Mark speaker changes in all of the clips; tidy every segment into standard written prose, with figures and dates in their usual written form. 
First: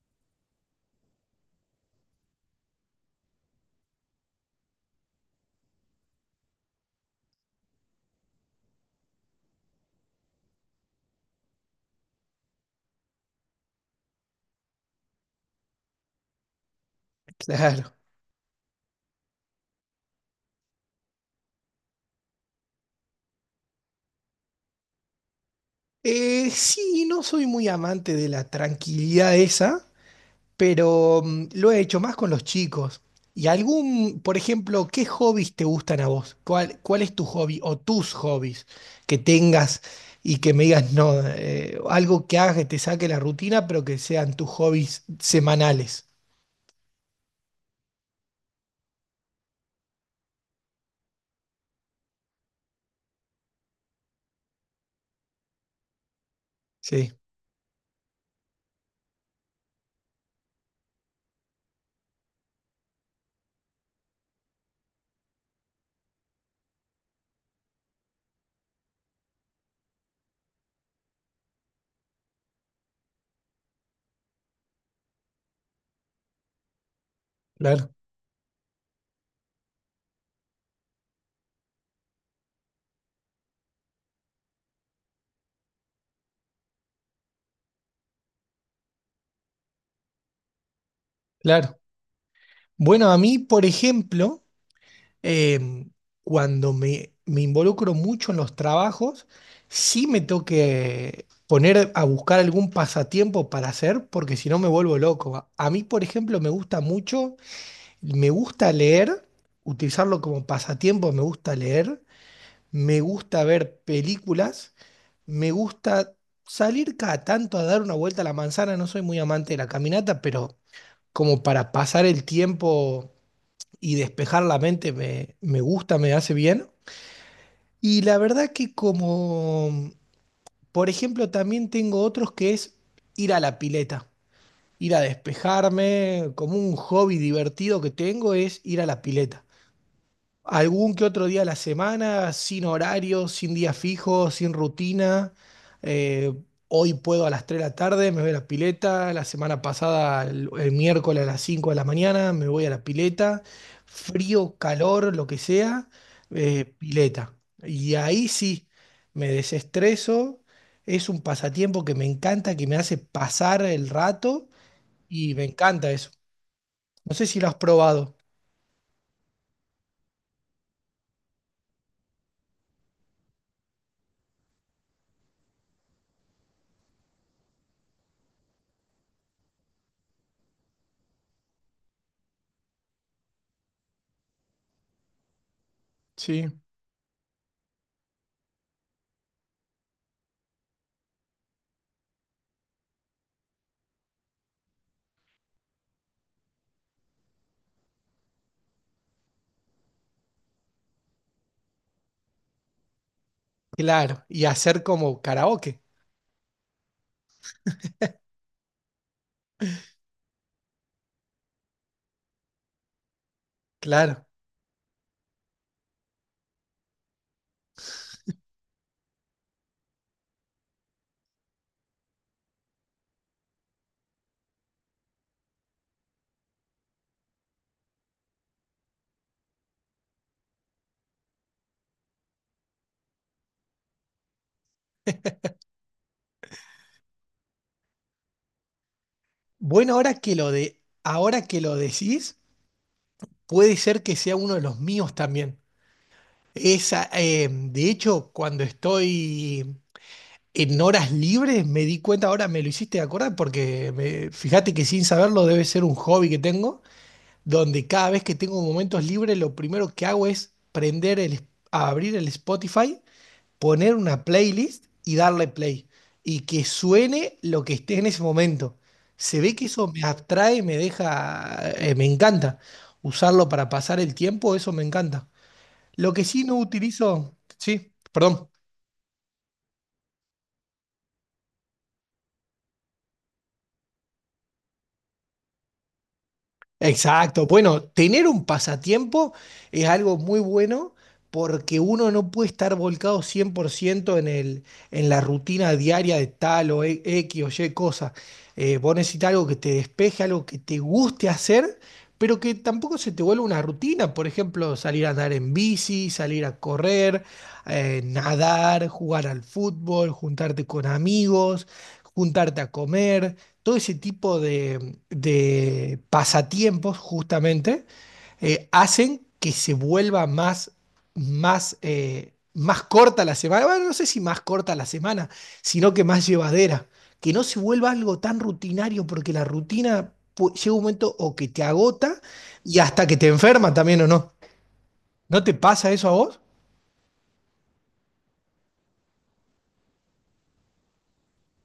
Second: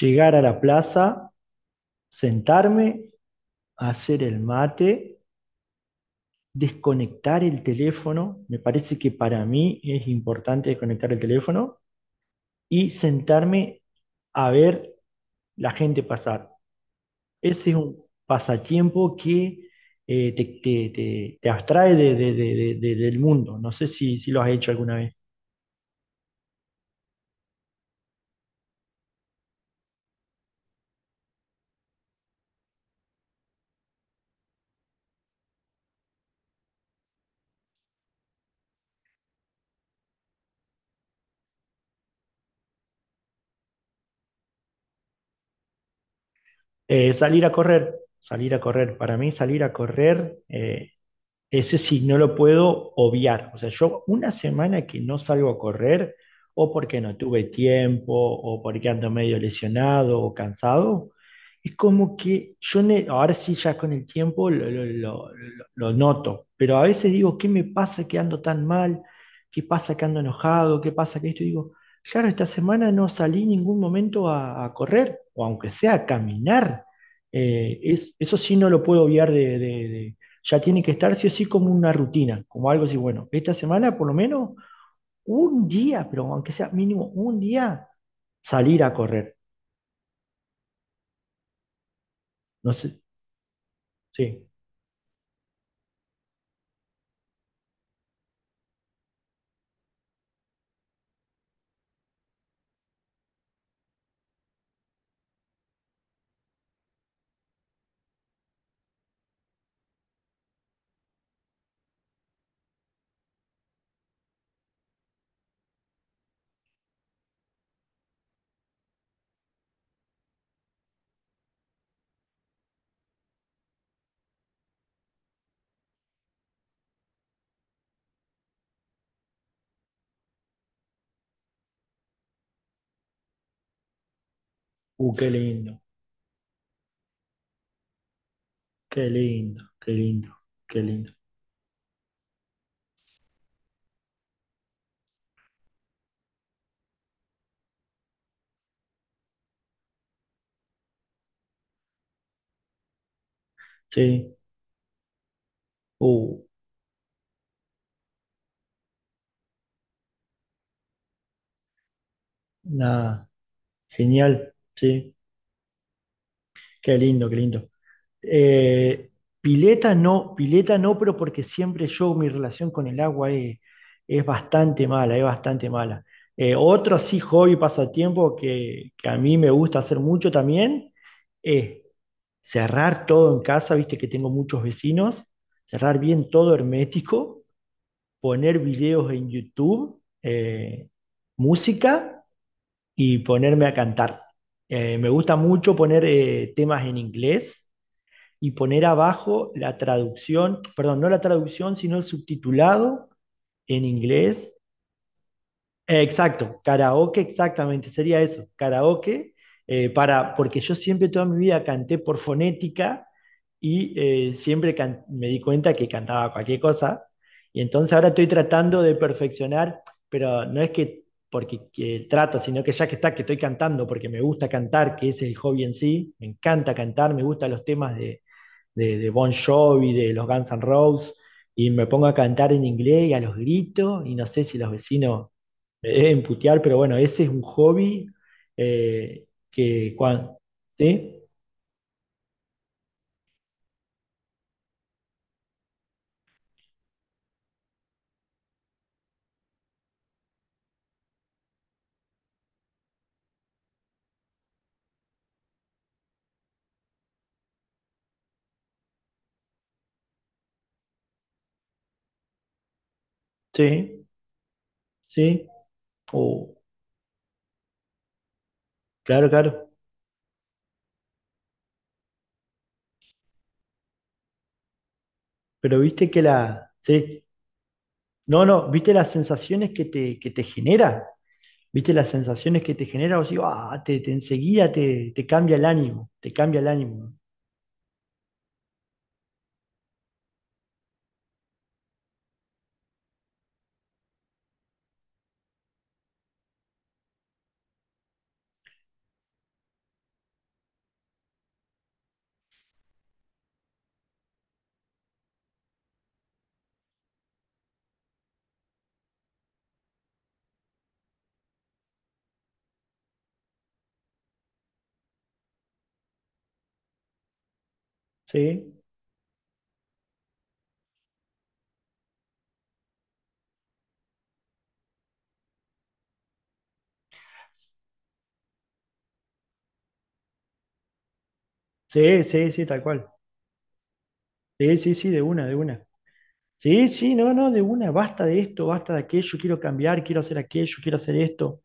Speaker 1: Llegar a la plaza, sentarme, hacer el mate, desconectar el teléfono. Me parece que para mí es importante desconectar el teléfono y sentarme a ver la gente pasar. Ese es
Speaker 2: Claro.
Speaker 1: un pasatiempo que te abstrae del mundo. No sé si lo has hecho alguna vez.
Speaker 2: Sí, no soy muy amante de la tranquilidad esa, pero lo he hecho más con los chicos. ¿Y algún, por ejemplo, qué hobbies te gustan a vos? ¿Cuál es tu hobby o tus hobbies que tengas y que me digas, no, algo que hagas que te saque la rutina, pero que sean tus hobbies semanales?
Speaker 1: Eh, salir a correr, Salir a correr. Para mí salir a correr. Ese sí, no lo puedo obviar. O sea, yo una semana que no salgo a correr, o porque
Speaker 2: Sí,
Speaker 1: no tuve tiempo, o porque ando medio lesionado o cansado, es como que yo, ahora sí ya con el tiempo lo noto, pero a veces digo, ¿qué me pasa que ando tan mal? ¿Qué pasa que ando enojado? ¿Qué pasa que esto? Y digo, claro, esta semana no salí en ningún momento a correr, o aunque sea a caminar. Eh,
Speaker 2: claro,
Speaker 1: es- eso sí no lo puedo obviar, ya tiene que estar sí o sí como una rutina, como algo así, bueno, esta semana por lo menos un día, pero aunque sea mínimo un día, salir a correr.
Speaker 2: claro.
Speaker 1: No sé,
Speaker 2: Bueno, a mí, por
Speaker 1: sí.
Speaker 2: ejemplo... eh, cuando me involucro mucho en los trabajos, sí me tengo que poner a buscar algún pasatiempo para hacer, porque si no me vuelvo loco. A mí, por ejemplo, me gusta mucho, me gusta leer, utilizarlo como pasatiempo, me gusta leer, me gusta ver películas, me gusta salir cada tanto a dar una vuelta a la manzana, no soy muy amante de la caminata, pero como para pasar el tiempo y despejar la mente me gusta, me hace bien. Y la verdad que como, por ejemplo, también tengo otros que es ir a la pileta, ir a
Speaker 1: Qué lindo,
Speaker 2: despejarme, como un hobby divertido que tengo es ir a la
Speaker 1: qué
Speaker 2: pileta.
Speaker 1: lindo, qué lindo, qué
Speaker 2: Algún que
Speaker 1: lindo.
Speaker 2: otro día a la semana, sin horario, sin día fijo, sin rutina. Eh, hoy puedo a las 3 de la tarde, me voy a la pileta. La semana pasada, el miércoles a las 5 de la mañana, me voy a la pileta.
Speaker 1: Sí,
Speaker 2: Frío, calor, lo que sea,
Speaker 1: uh,
Speaker 2: pileta. Y ahí sí, me desestreso. Es un pasatiempo que me encanta, que me hace
Speaker 1: nada,
Speaker 2: pasar el rato
Speaker 1: genial, sí,
Speaker 2: y me encanta eso.
Speaker 1: qué
Speaker 2: No sé
Speaker 1: lindo, qué
Speaker 2: si lo has
Speaker 1: lindo.
Speaker 2: probado.
Speaker 1: Eh, pileta no, pileta no, pero porque siempre yo, mi relación con el agua es bastante mala, es bastante mala. Otro así hobby, pasatiempo que a mí me gusta hacer mucho también es cerrar todo en casa, viste que tengo muchos vecinos, cerrar bien
Speaker 2: Sí.
Speaker 1: todo hermético, poner videos en YouTube, música y ponerme a cantar. Me gusta mucho poner temas en inglés y poner abajo la traducción, perdón, no la traducción, sino el subtitulado en
Speaker 2: Claro, y
Speaker 1: inglés.
Speaker 2: hacer como karaoke.
Speaker 1: Exacto, karaoke, exactamente, sería eso, karaoke, porque yo siempre toda mi vida canté por fonética
Speaker 2: Claro.
Speaker 1: y me di cuenta que cantaba cualquier cosa. Y entonces ahora estoy tratando de perfeccionar, pero no es que porque que trato, sino que ya que está, que estoy cantando, porque me gusta cantar, que es el hobby en sí, me encanta cantar, me gustan los temas de Bon Jovi, de los Guns N' Roses, y me pongo a cantar en inglés y a los gritos, y no sé si los vecinos me deben putear, pero bueno, ese es un hobby que
Speaker 2: Bueno,
Speaker 1: cuando... Sí,
Speaker 2: ahora que lo decís, puede ser que sea uno de los míos también. Esa, de hecho, cuando estoy en horas libres, me di cuenta, ahora me lo hiciste acordar, porque fíjate que sin saberlo debe ser un hobby que tengo, donde cada vez que tengo momentos libres, lo primero que hago es abrir el Spotify, poner
Speaker 1: sí,
Speaker 2: una playlist y
Speaker 1: sí,
Speaker 2: darle play y
Speaker 1: oh,
Speaker 2: que suene lo que esté en ese momento.
Speaker 1: claro,
Speaker 2: Se ve que
Speaker 1: claro,
Speaker 2: eso me atrae, me deja, me encanta. Usarlo para pasar el tiempo, eso me encanta.
Speaker 1: pero viste
Speaker 2: Lo
Speaker 1: que
Speaker 2: que sí no
Speaker 1: la... Sí,
Speaker 2: utilizo, sí,
Speaker 1: no,
Speaker 2: perdón.
Speaker 1: no, viste las sensaciones que te genera, viste las sensaciones que te genera, o sea, ah, te enseguida te cambia el ánimo, te cambia el ánimo,
Speaker 2: Exacto. Bueno, tener un pasatiempo es algo muy bueno porque uno no puede estar volcado 100% en en la rutina diaria de tal o X o Y cosa. Vos necesitas algo que te despeje, algo que te guste hacer, pero que tampoco se te vuelva una rutina. Por ejemplo, salir a andar en bici, salir a correr, nadar, jugar al fútbol, juntarte con amigos, juntarte a comer todo ese tipo de pasatiempos justamente
Speaker 1: sí,
Speaker 2: hacen que se vuelva más, más corta la semana. Bueno, no sé si más corta la semana, sino que más llevadera. Que no se vuelva algo tan rutinario, porque la rutina llega un momento o que te agota
Speaker 1: sí, sí, sí,
Speaker 2: y
Speaker 1: tal
Speaker 2: hasta
Speaker 1: cual.
Speaker 2: que te enferma también o no.
Speaker 1: Sí, sí, sí, de
Speaker 2: ¿No
Speaker 1: una,
Speaker 2: te
Speaker 1: de una.
Speaker 2: pasa eso a vos?
Speaker 1: Sí, sí, no, no, de una, basta de esto, basta de aquello, quiero cambiar, quiero hacer aquello, quiero hacer esto.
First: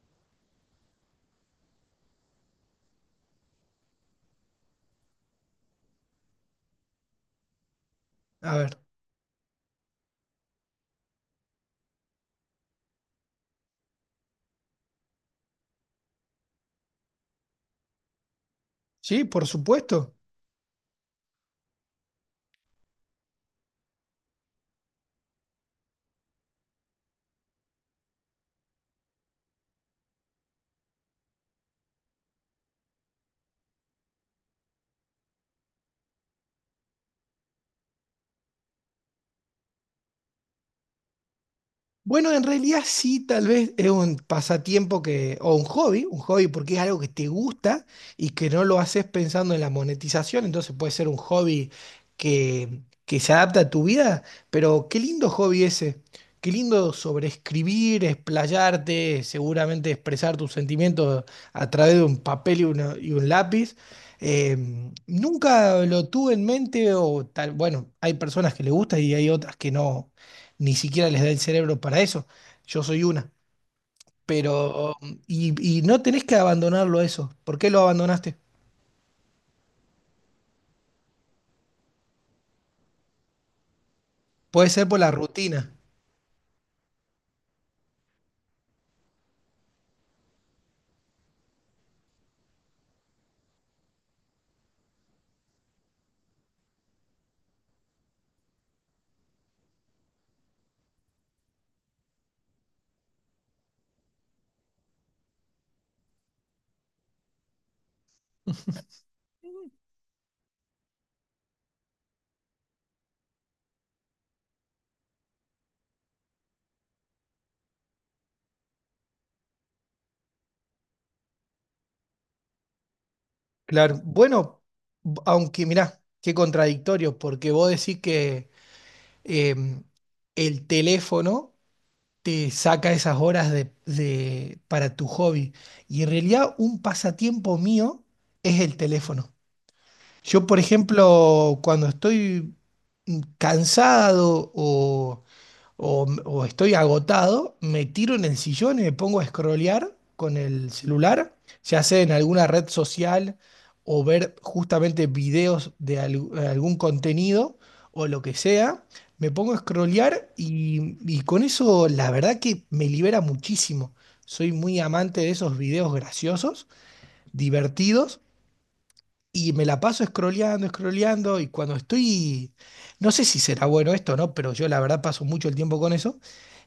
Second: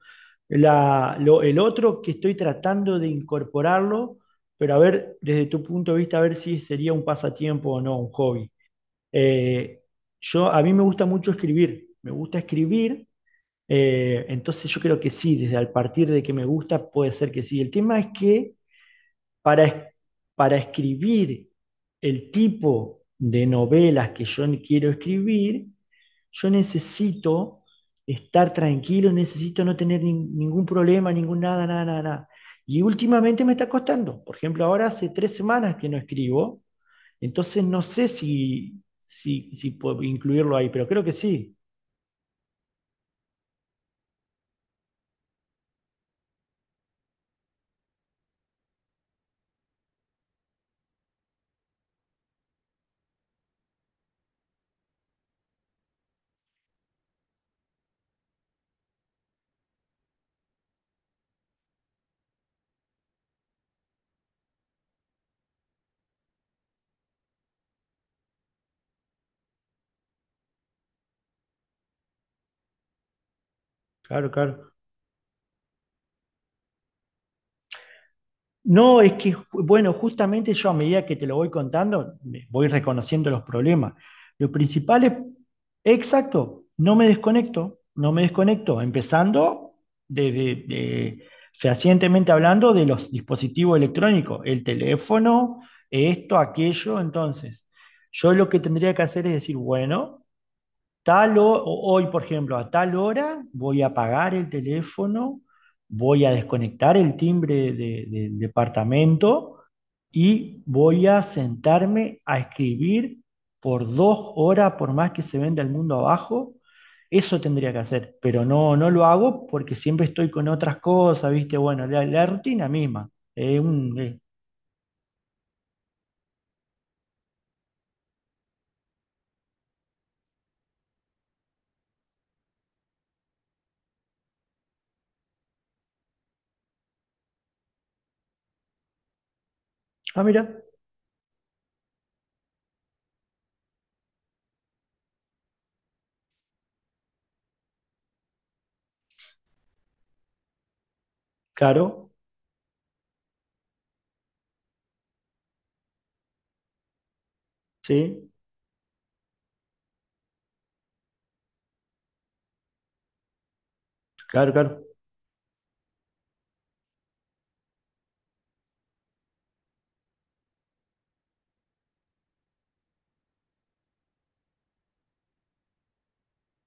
Speaker 1: El otro que estoy tratando de incorporarlo, pero a ver, desde tu punto de vista, a ver si sería un pasatiempo o no, un hobby.
Speaker 2: A ver,
Speaker 1: Eh, yo, a mí me gusta mucho escribir, me gusta escribir, entonces yo creo que sí, desde al partir de que me gusta, puede ser que sí. El tema es que
Speaker 2: sí, por
Speaker 1: para,
Speaker 2: supuesto.
Speaker 1: para escribir el tipo de novelas que yo quiero escribir, yo necesito estar tranquilo, necesito no tener ningún problema, ningún nada, nada, nada, nada. Y últimamente me está costando. Por ejemplo, ahora hace 3 semanas que no escribo, entonces no sé si puedo incluirlo ahí, pero creo que sí.
Speaker 2: Bueno, en realidad sí, tal vez es un pasatiempo que, o un hobby porque es algo que te gusta y que no lo haces pensando en la monetización, entonces puede ser un hobby que se adapta a tu vida, pero qué lindo hobby ese, qué lindo sobreescribir, explayarte, seguramente expresar tus sentimientos a través de un papel y un lápiz. Eh, nunca lo tuve en mente o tal, bueno, hay personas que le gusta y hay otras que no ni siquiera les da el cerebro para eso. Yo soy una.
Speaker 1: Claro, claro.
Speaker 2: Pero, y no tenés que abandonarlo eso. ¿Por qué lo abandonaste?
Speaker 1: No, es que, bueno, justamente yo a medida que te lo voy contando, voy reconociendo los problemas. Lo
Speaker 2: Puede ser por
Speaker 1: principal
Speaker 2: la
Speaker 1: es,
Speaker 2: rutina.
Speaker 1: exacto, no me desconecto, no me desconecto, empezando desde, de- fehacientemente hablando de los dispositivos electrónicos, el teléfono, esto, aquello, entonces, yo lo que tendría que hacer es decir, bueno, hoy, por ejemplo, a tal hora voy a apagar el teléfono, voy a desconectar el timbre del departamento y voy a sentarme a escribir por 2 horas, por más que se venda el mundo abajo. Eso tendría que hacer, pero no, no lo hago porque siempre estoy con otras cosas, ¿viste? Bueno, la rutina misma. es un,
Speaker 2: Claro.
Speaker 1: eh,
Speaker 2: Bueno, aunque mirá, qué contradictorio, porque vos decís que em, el teléfono te saca esas horas para tu hobby. Y en realidad un pasatiempo mío es el teléfono.
Speaker 1: Ah,
Speaker 2: Yo, por
Speaker 1: mira,
Speaker 2: ejemplo, cuando estoy cansado o estoy agotado, me tiro en el sillón y me pongo a scrollear con el celular, ya sea en
Speaker 1: claro,
Speaker 2: alguna red social o ver justamente videos de algún contenido o lo
Speaker 1: sí,
Speaker 2: que sea. Me pongo a scrollear y con eso la verdad que me libera muchísimo. Soy
Speaker 1: claro,
Speaker 2: muy
Speaker 1: claro,
Speaker 2: amante de esos videos graciosos, divertidos y me la paso scrolleando, scrolleando, y cuando estoy, no sé si será bueno esto, ¿no? Pero yo la verdad paso mucho el tiempo con eso,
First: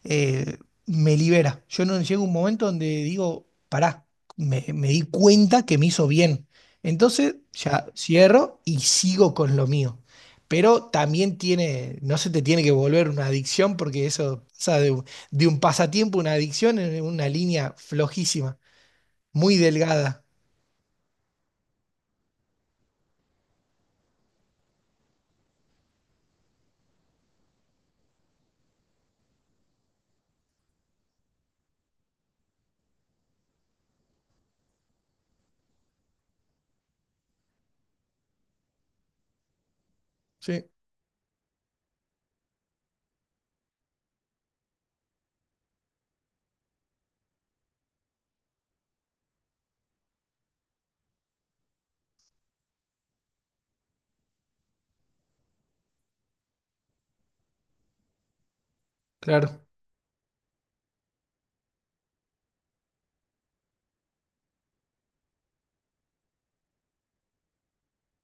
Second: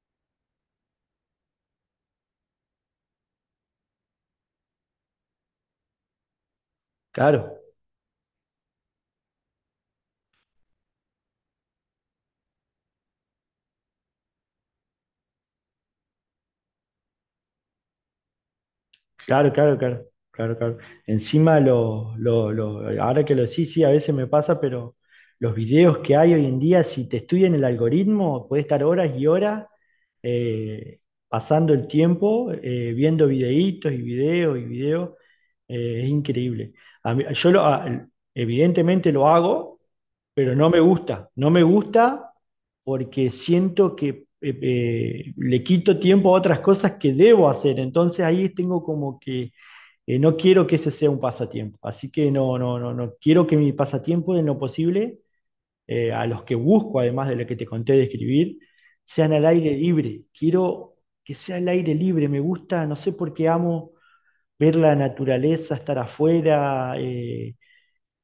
Speaker 2: eh, me libera. Yo no llego a un momento donde digo, pará, me di cuenta que me hizo bien. Entonces
Speaker 1: claro.
Speaker 2: ya cierro y sigo con lo mío. Pero también tiene, no se te tiene que volver una adicción porque eso pasa de un pasatiempo, a una adicción en una línea flojísima,
Speaker 1: Claro,
Speaker 2: muy
Speaker 1: claro, claro,
Speaker 2: delgada.
Speaker 1: claro, claro. Encima, ahora que lo sí, sí, a veces me pasa, pero los videos que hay hoy en día, si te estudian el algoritmo, puedes estar horas y horas eh, pasando el tiempo viendo videitos y videos y videos. Es increíble. A mí- yo lo- a- Evidentemente lo hago, pero no
Speaker 2: Sí,
Speaker 1: me gusta. No me gusta porque siento que le quito tiempo a otras cosas que debo hacer. Entonces ahí tengo como que no quiero que ese sea un pasatiempo. Así que no, no, no, no quiero que mi pasatiempo en lo posible, a los que busco, además de lo que te conté de escribir, sean al
Speaker 2: claro.
Speaker 1: aire libre. Quiero que sea al aire libre. Me gusta, no sé por qué amo ver la naturaleza, estar afuera.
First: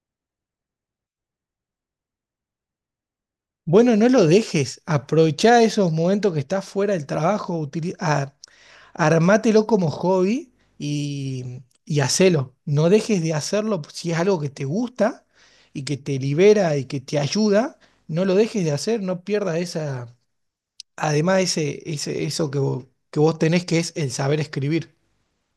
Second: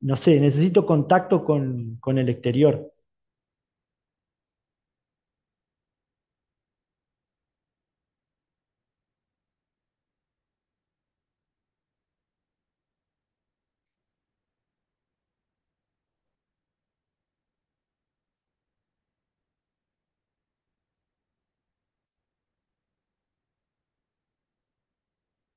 Speaker 1: No sé, necesito contacto con el exterior.
Speaker 2: Bueno, no lo dejes. Aprovechá esos momentos que estás fuera del trabajo. Armátelo como hobby y hacelo. No dejes de hacerlo si es algo que te gusta y que te libera y que te ayuda. No lo dejes de hacer, no pierdas esa, además eso que vos tenés que es el saber escribir.